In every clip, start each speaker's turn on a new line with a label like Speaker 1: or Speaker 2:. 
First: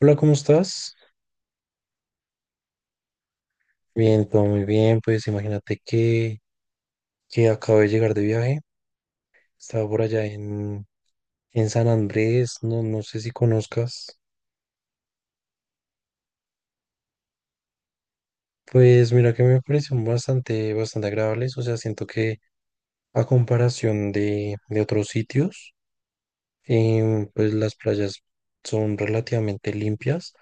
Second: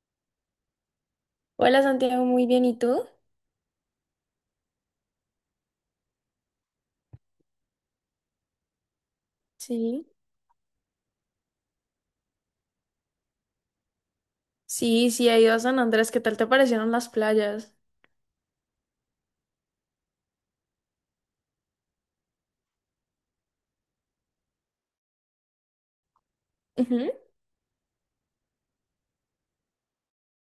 Speaker 1: Hola, ¿cómo estás?
Speaker 2: Hola Santiago, muy bien, ¿y tú?
Speaker 1: Bien, todo muy bien. Pues imagínate que acabo de llegar de viaje. Estaba por
Speaker 2: Sí.
Speaker 1: allá en San Andrés, no, no sé si conozcas.
Speaker 2: Sí, sí, he ido a San Andrés, ¿qué tal te parecieron las playas?
Speaker 1: Pues mira que me parecieron bastante, bastante agradables. O sea, siento que a comparación de otros sitios,
Speaker 2: Ujú.
Speaker 1: pues las playas son relativamente limpias.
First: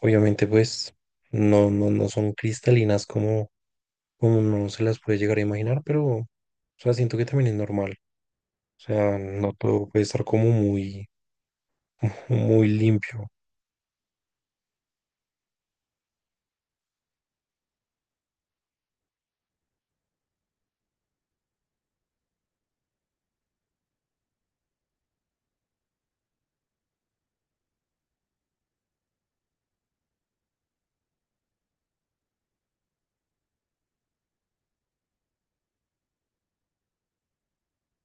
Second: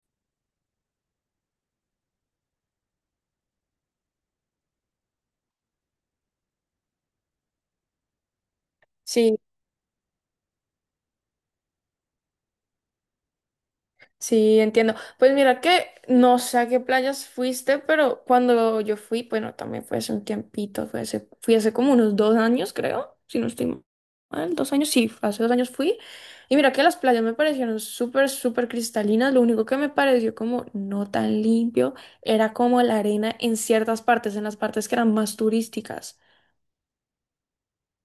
Speaker 1: Obviamente, pues no son cristalinas como, como uno se las puede llegar a imaginar, pero o sea, siento que también es normal. O sea,
Speaker 2: Sí,
Speaker 1: no todo puede estar como muy, muy limpio.
Speaker 2: sí, entiendo. Pues mira que no sé a qué playas fuiste, pero cuando yo fui, bueno, también fue hace un tiempito, fui hace como unos 2 años, creo, si no estoy mal, 2 años, sí, hace 2 años fui. Y mira que las playas me parecieron súper cristalinas, lo único que me pareció como no tan limpio era como la arena en ciertas partes, en las partes que eran más turísticas.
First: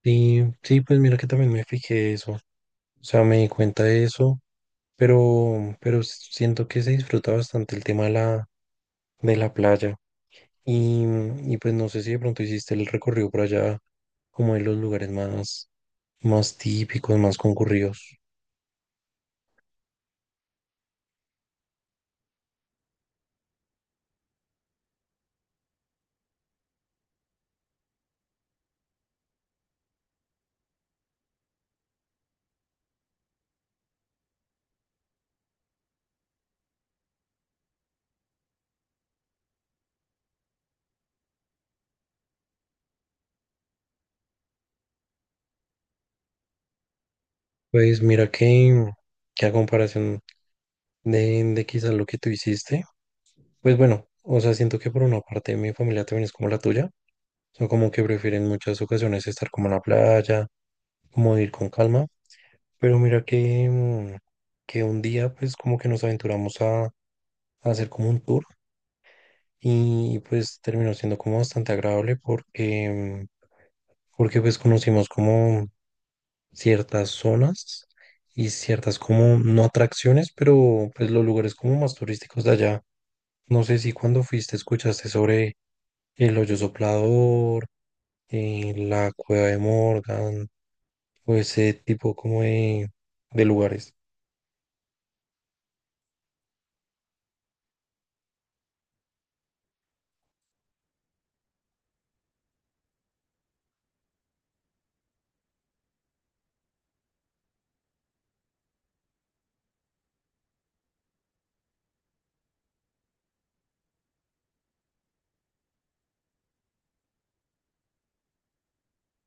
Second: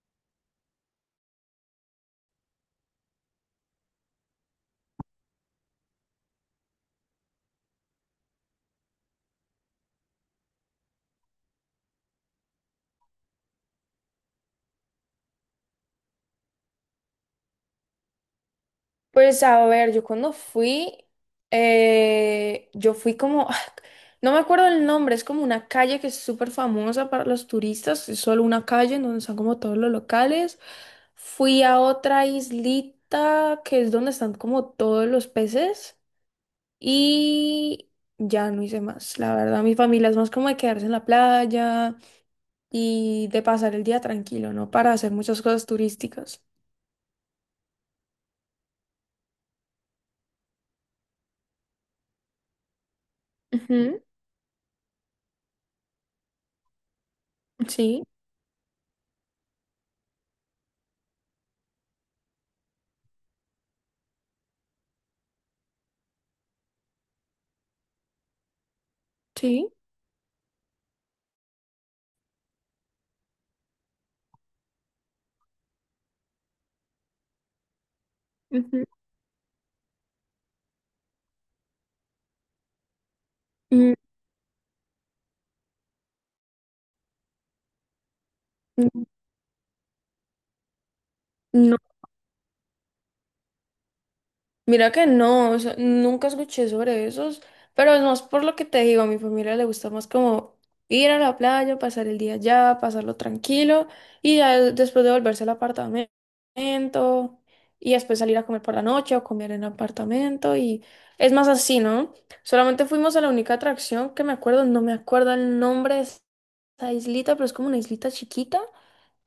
Speaker 1: Sí, sí, pues mira que también me fijé eso. O sea, me di cuenta de eso, pero siento que se disfruta bastante el tema de la playa. Y, y pues no sé si de pronto hiciste el recorrido por allá, como en los lugares más, más típicos, más concurridos.
Speaker 2: Pues a ver, yo cuando fui, yo fui como, ah, no me acuerdo el nombre, es como una calle que es súper famosa para los turistas, es solo una calle en donde están como todos los locales. Fui a otra islita que es donde están como todos los peces y ya no hice más. La verdad, mi familia es más como de quedarse en la playa y de pasar el día tranquilo, ¿no? Para hacer muchas cosas turísticas.
Speaker 1: Pues mira que a comparación de quizás lo que tú hiciste, pues
Speaker 2: Ujú.
Speaker 1: bueno, o sea, siento que por una parte mi familia también es como la tuya, son como que
Speaker 2: Sí,
Speaker 1: prefieren muchas ocasiones estar como en la playa, como ir con calma. Pero mira que, que un día pues como que nos aventuramos a hacer como un tour
Speaker 2: sí.
Speaker 1: y pues terminó siendo como bastante agradable porque, porque pues conocimos como ciertas zonas y
Speaker 2: Ujú.
Speaker 1: ciertas como no atracciones, pero pues los lugares como más turísticos de allá. No sé si cuando fuiste escuchaste sobre el hoyo soplador,
Speaker 2: Mm,
Speaker 1: la cueva de Morgan o ese
Speaker 2: No,
Speaker 1: tipo como de lugares.
Speaker 2: mira que no, o sea, nunca escuché sobre esos, pero es más por lo que te digo, a mi familia le gusta más como ir a la playa, pasar el día allá, pasarlo tranquilo y ya después de volverse al apartamento y después salir a comer por la noche o comer en el apartamento y es más así, ¿no? Solamente fuimos a la única atracción que me acuerdo, no me acuerdo el nombre de esa islita, pero es como una islita chiquita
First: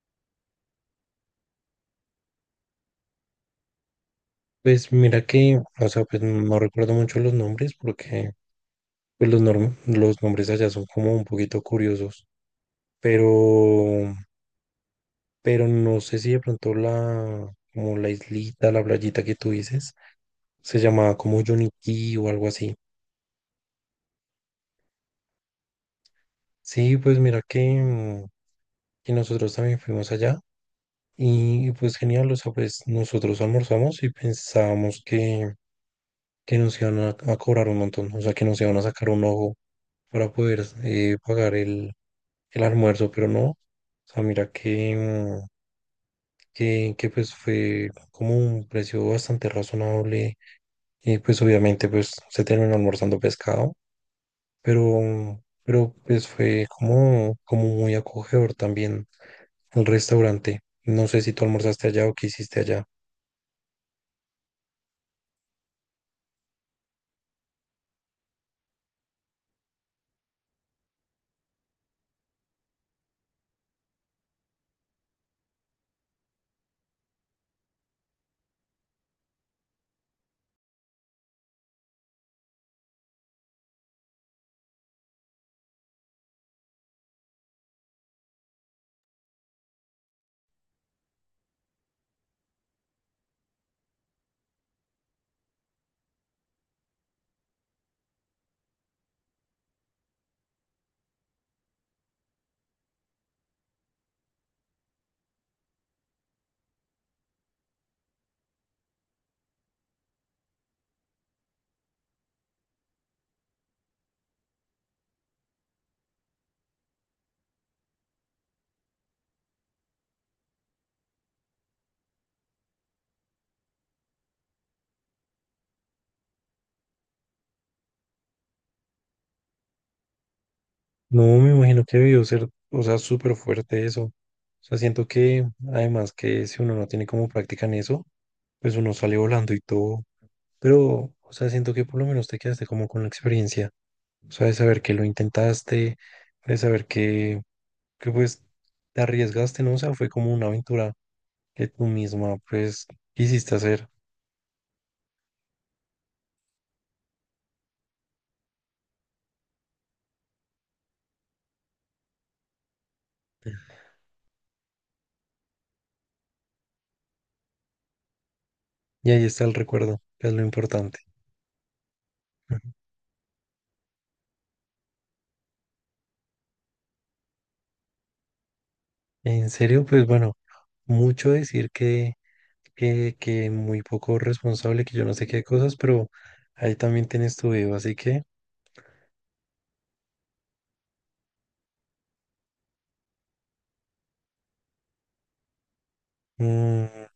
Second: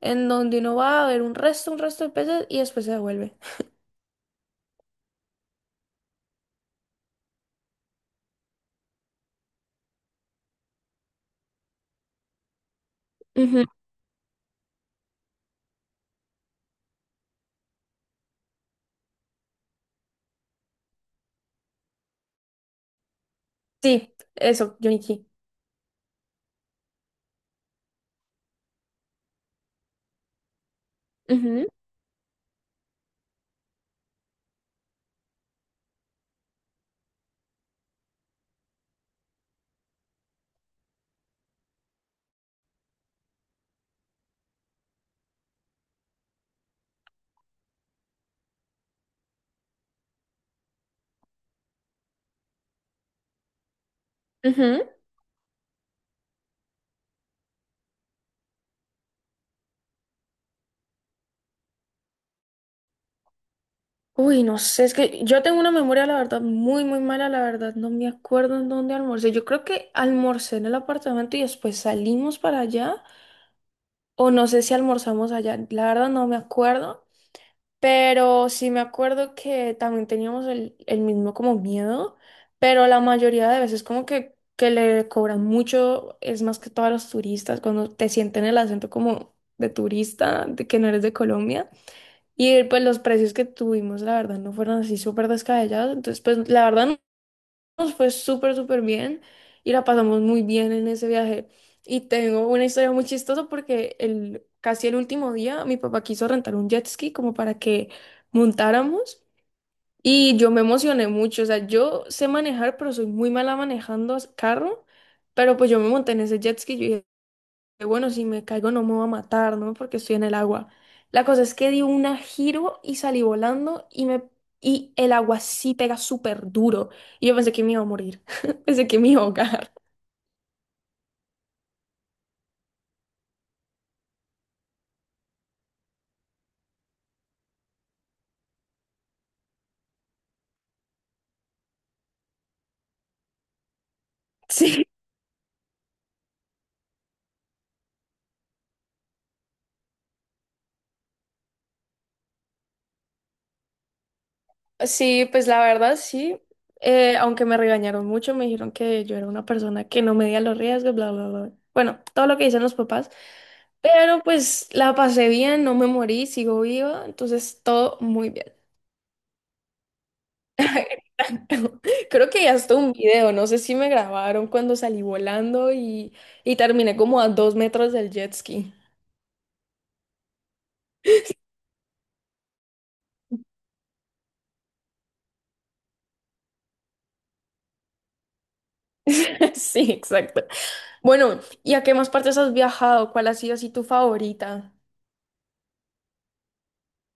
Speaker 2: en donde uno va a ver un resto de peces y después se devuelve.
Speaker 1: Pues mira que, o sea, pues no recuerdo mucho los nombres porque pues los nombres allá son como un poquito curiosos, pero, pero no sé si de pronto como la islita, la playita que tú dices, se llamaba como Yonití o algo así.
Speaker 2: Sí, eso, Junichi.
Speaker 1: Sí, pues mira que, que nosotros también fuimos allá.
Speaker 2: Ujú,
Speaker 1: Y pues genial, o sea, pues nosotros almorzamos y pensábamos que nos iban a cobrar un montón, o sea, que nos iban a sacar un ojo para poder pagar el almuerzo, pero no, o sea, mira que, que pues fue como un precio bastante razonable y pues obviamente pues se terminó almorzando pescado,
Speaker 2: ujú.
Speaker 1: pero, pero pues fue como, como muy acogedor también el restaurante. No sé si tú almorzaste allá o qué hiciste allá.
Speaker 2: Uy, no sé, es que yo tengo una memoria, la verdad, muy mala, la verdad, no me acuerdo en dónde almorcé. Yo creo que almorcé en el apartamento y después salimos para allá, o no sé si almorzamos allá, la verdad no me acuerdo, pero sí me acuerdo que también teníamos el mismo como miedo, pero la mayoría de veces como que le cobran mucho, es más que todos los turistas, cuando te sienten el acento como de turista, de que no eres de Colombia. Y pues los precios que tuvimos, la verdad, no fueron así súper descabellados. Entonces, pues la verdad no- nos fue súper bien y la pasamos muy bien en ese viaje. Y tengo una historia muy chistosa porque casi el último día mi papá quiso rentar un jet ski como para que montáramos y yo me emocioné mucho. O sea, yo sé manejar, pero soy muy mala manejando carro. Pero pues yo me monté en ese jet ski que, bueno, si me caigo no me va a matar, ¿no? Porque estoy en el agua. La cosa es que di un giro y salí volando y el agua sí pega súper duro. Y yo pensé que me iba a morir, pensé que me iba a ahogar.
Speaker 1: No, me imagino que debió ser, o sea, súper fuerte eso. O sea, siento que además que si uno no tiene como práctica en eso, pues uno sale volando y todo. Pero, o sea, siento que por lo menos te quedaste como con la experiencia. O sea, de saber
Speaker 2: Sí,
Speaker 1: que lo intentaste, de saber que pues te arriesgaste, ¿no? O sea, fue como una aventura que tú misma pues quisiste hacer.
Speaker 2: sí, pues la verdad sí. Aunque me regañaron mucho, me dijeron que yo era una persona que no medía los riesgos, bla, bla, bla. Bueno, todo lo que dicen los papás. Pero pues la pasé bien, no me morí, sigo viva, entonces todo muy bien.
Speaker 1: Y ahí está el recuerdo, que es lo importante.
Speaker 2: Exacto. Creo que hasta un video, no sé si me grabaron cuando salí volando y terminé como a 2 metros del jet ski.
Speaker 1: En serio, pues bueno, mucho decir que, que muy poco responsable, que yo no sé qué cosas, pero ahí también tienes tu video. Así que,
Speaker 2: Sí, exacto. Bueno, ¿y a qué más partes has viajado? ¿Cuál ha sido así tu favorita?
Speaker 1: mm,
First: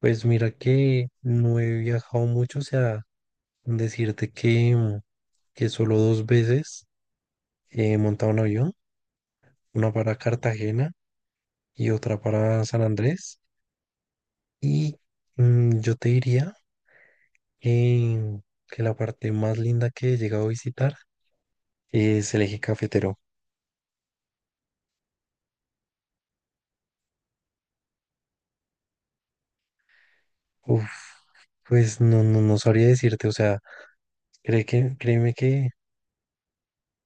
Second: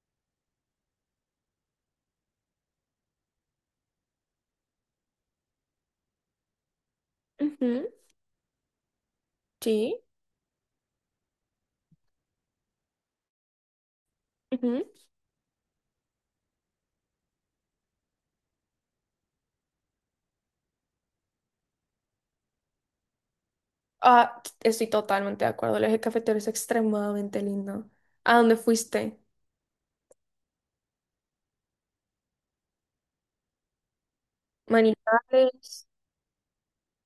Speaker 1: pues mira que no he viajado mucho, o sea, decirte que, que solo dos veces
Speaker 2: Ujú.
Speaker 1: he montado un avión, una
Speaker 2: Sí.
Speaker 1: para Cartagena y otra para San Andrés.
Speaker 2: Ujú.
Speaker 1: Y yo te diría que, que la parte más linda que he llegado a visitar es el eje cafetero.
Speaker 2: Ah, estoy totalmente de acuerdo. El eje cafetero es extremadamente lindo. ¿A dónde fuiste?
Speaker 1: Uf, pues no, no, no sabría decirte, o sea, cree que, créeme que,
Speaker 2: Manizales.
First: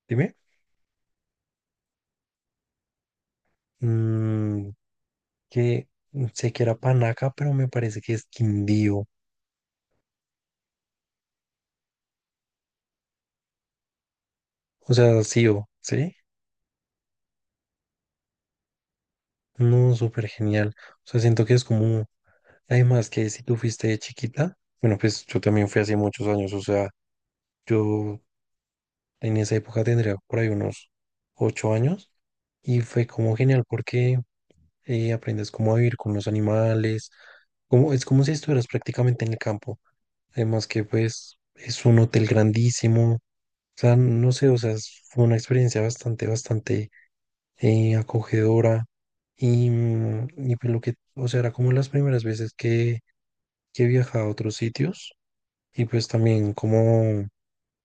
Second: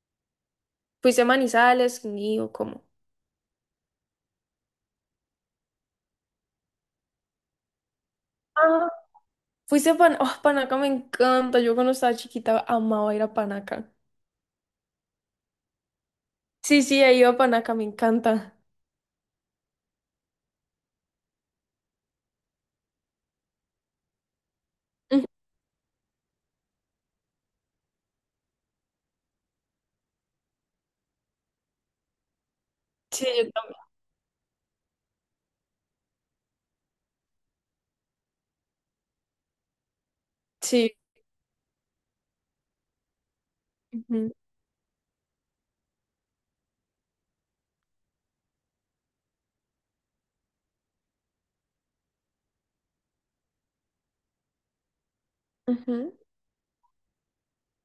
Speaker 1: dime,
Speaker 2: ¿Fuiste a Manizales? Ni o ¿cómo?
Speaker 1: mm, que sé que era Panaca, pero me parece que es Quindío,
Speaker 2: Fuiste a Pan... Oh, Panaca me encanta. Yo cuando estaba chiquita amaba ir a Panaca.
Speaker 1: o sea, sí o, ¿sí?
Speaker 2: Sí, sí, he ido a Panaca, me encanta.
Speaker 1: No, súper genial, o sea, siento que es como, además que si tú fuiste de chiquita, bueno, pues
Speaker 2: Ujú.
Speaker 1: yo también fui hace muchos años, o sea, yo en esa época tendría por ahí unos 8 años, y fue
Speaker 2: Sí,
Speaker 1: como
Speaker 2: yo
Speaker 1: genial
Speaker 2: también.
Speaker 1: porque aprendes cómo a vivir con los animales, como, es como si estuvieras prácticamente en el campo. Además que
Speaker 2: Sí.
Speaker 1: pues es un hotel grandísimo, o sea, no
Speaker 2: Ujú,
Speaker 1: sé, o sea, fue una experiencia bastante, bastante acogedora y, y pues lo que, o sea, era como las primeras veces que viajaba a otros sitios y pues
Speaker 2: ujú.
Speaker 1: también como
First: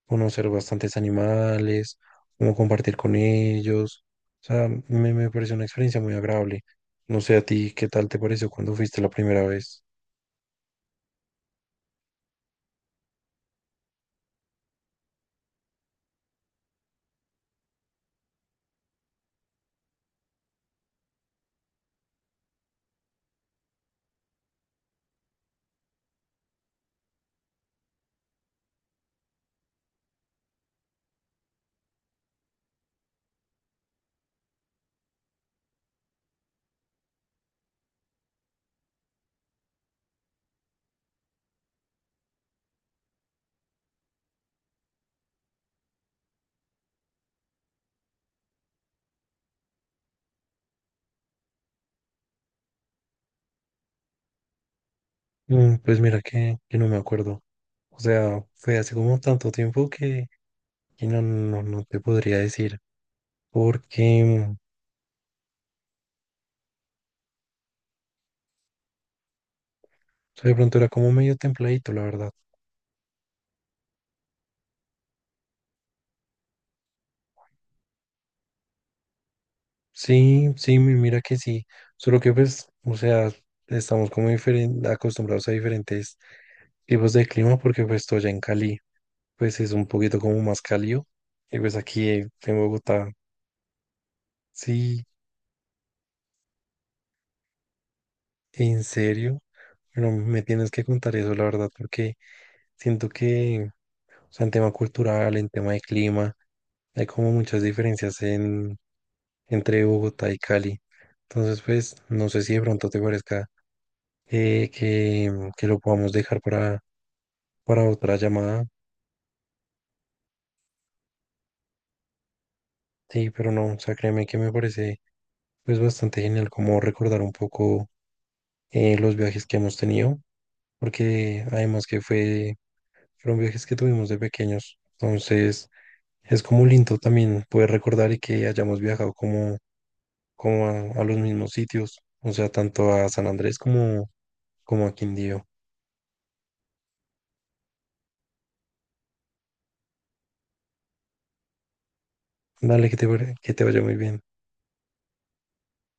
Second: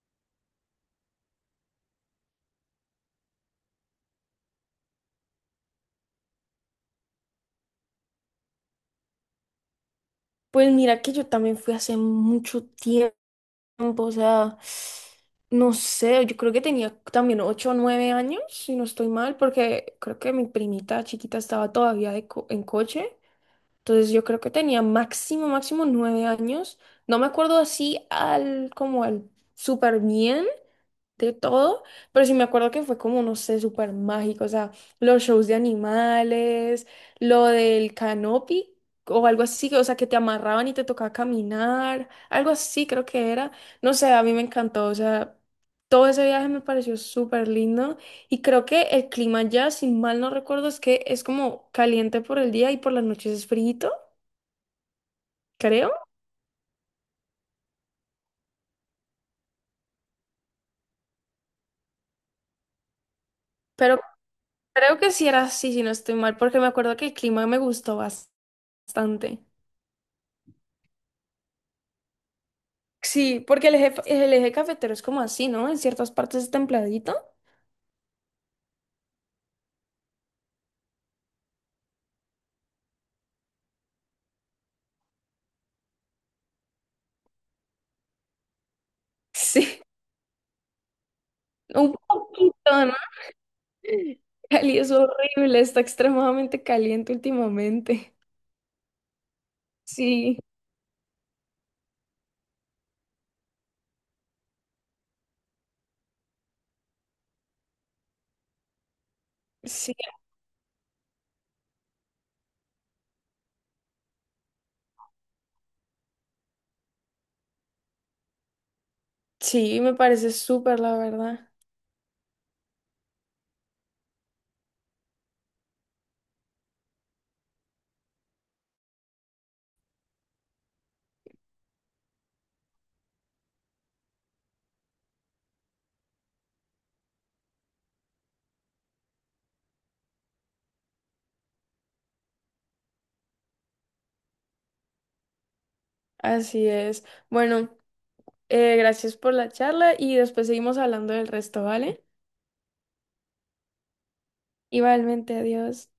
Speaker 1: conocer bastantes animales, como compartir con ellos. O sea, me pareció una experiencia muy agradable. No sé a ti, ¿qué tal te pareció cuando fuiste la primera vez?
Speaker 2: Pues mira que yo también fui hace mucho tiempo, o sea, no sé, yo creo que tenía también 8 o 9 años, si no estoy mal, porque creo que mi primita chiquita estaba todavía en coche. Entonces yo creo que tenía máximo, máximo 9 años. No me acuerdo así al como al súper bien, de todo, pero sí me acuerdo que fue como, no sé, súper mágico, o sea, los shows de animales, lo del canopy o algo así, o sea, que te amarraban y te tocaba caminar, algo así creo que era, no sé, a mí me encantó, o sea, todo ese viaje me pareció súper lindo y creo que el clima ya, si mal no recuerdo, es que es como caliente por el día y por las noches es frío,
Speaker 1: Mm,
Speaker 2: creo,
Speaker 1: pues mira que no me acuerdo. O sea, fue hace como tanto tiempo que no, no, no te podría decir,
Speaker 2: pero
Speaker 1: porque o
Speaker 2: creo que sí era así, si no estoy mal, porque me acuerdo que el clima me gustó bastante.
Speaker 1: sea, de pronto era como medio templadito, la verdad.
Speaker 2: Sí, porque el eje cafetero es como así, ¿no? En ciertas partes es templadito.
Speaker 1: Sí, sí, mira que sí. Solo que pues, o sea, estamos como acostumbrados a diferentes tipos de clima porque pues estoy allá en Cali. Pues es
Speaker 2: Sí,
Speaker 1: un poquito como más cálido. Y pues
Speaker 2: un
Speaker 1: aquí
Speaker 2: poquito,
Speaker 1: en
Speaker 2: ¿no?
Speaker 1: Bogotá,
Speaker 2: Cali es
Speaker 1: sí,
Speaker 2: horrible, está extremadamente caliente últimamente.
Speaker 1: en serio, bueno,
Speaker 2: Sí,
Speaker 1: me tienes que contar eso, la verdad, porque siento que, o sea, en tema cultural, en tema de clima, hay como muchas diferencias en, entre
Speaker 2: sí,
Speaker 1: Bogotá y Cali. Entonces, pues, no sé si de pronto te parezca eh, que, que lo podamos dejar para otra llamada.
Speaker 2: sí, me parece súper, la verdad.
Speaker 1: Sí, pero no, o sea, créeme que me parece pues bastante genial como recordar un poco los viajes que hemos tenido, porque además que fue, fueron viajes que tuvimos de pequeños, entonces es como lindo también poder recordar y que hayamos viajado como, como a los mismos sitios, o sea, tanto a San Andrés como, como a Quindío.
Speaker 2: Así es. Bueno, gracias por la charla y después seguimos hablando del resto, ¿vale?
Speaker 1: Dale, que te vaya muy bien.
Speaker 2: Igualmente, adiós.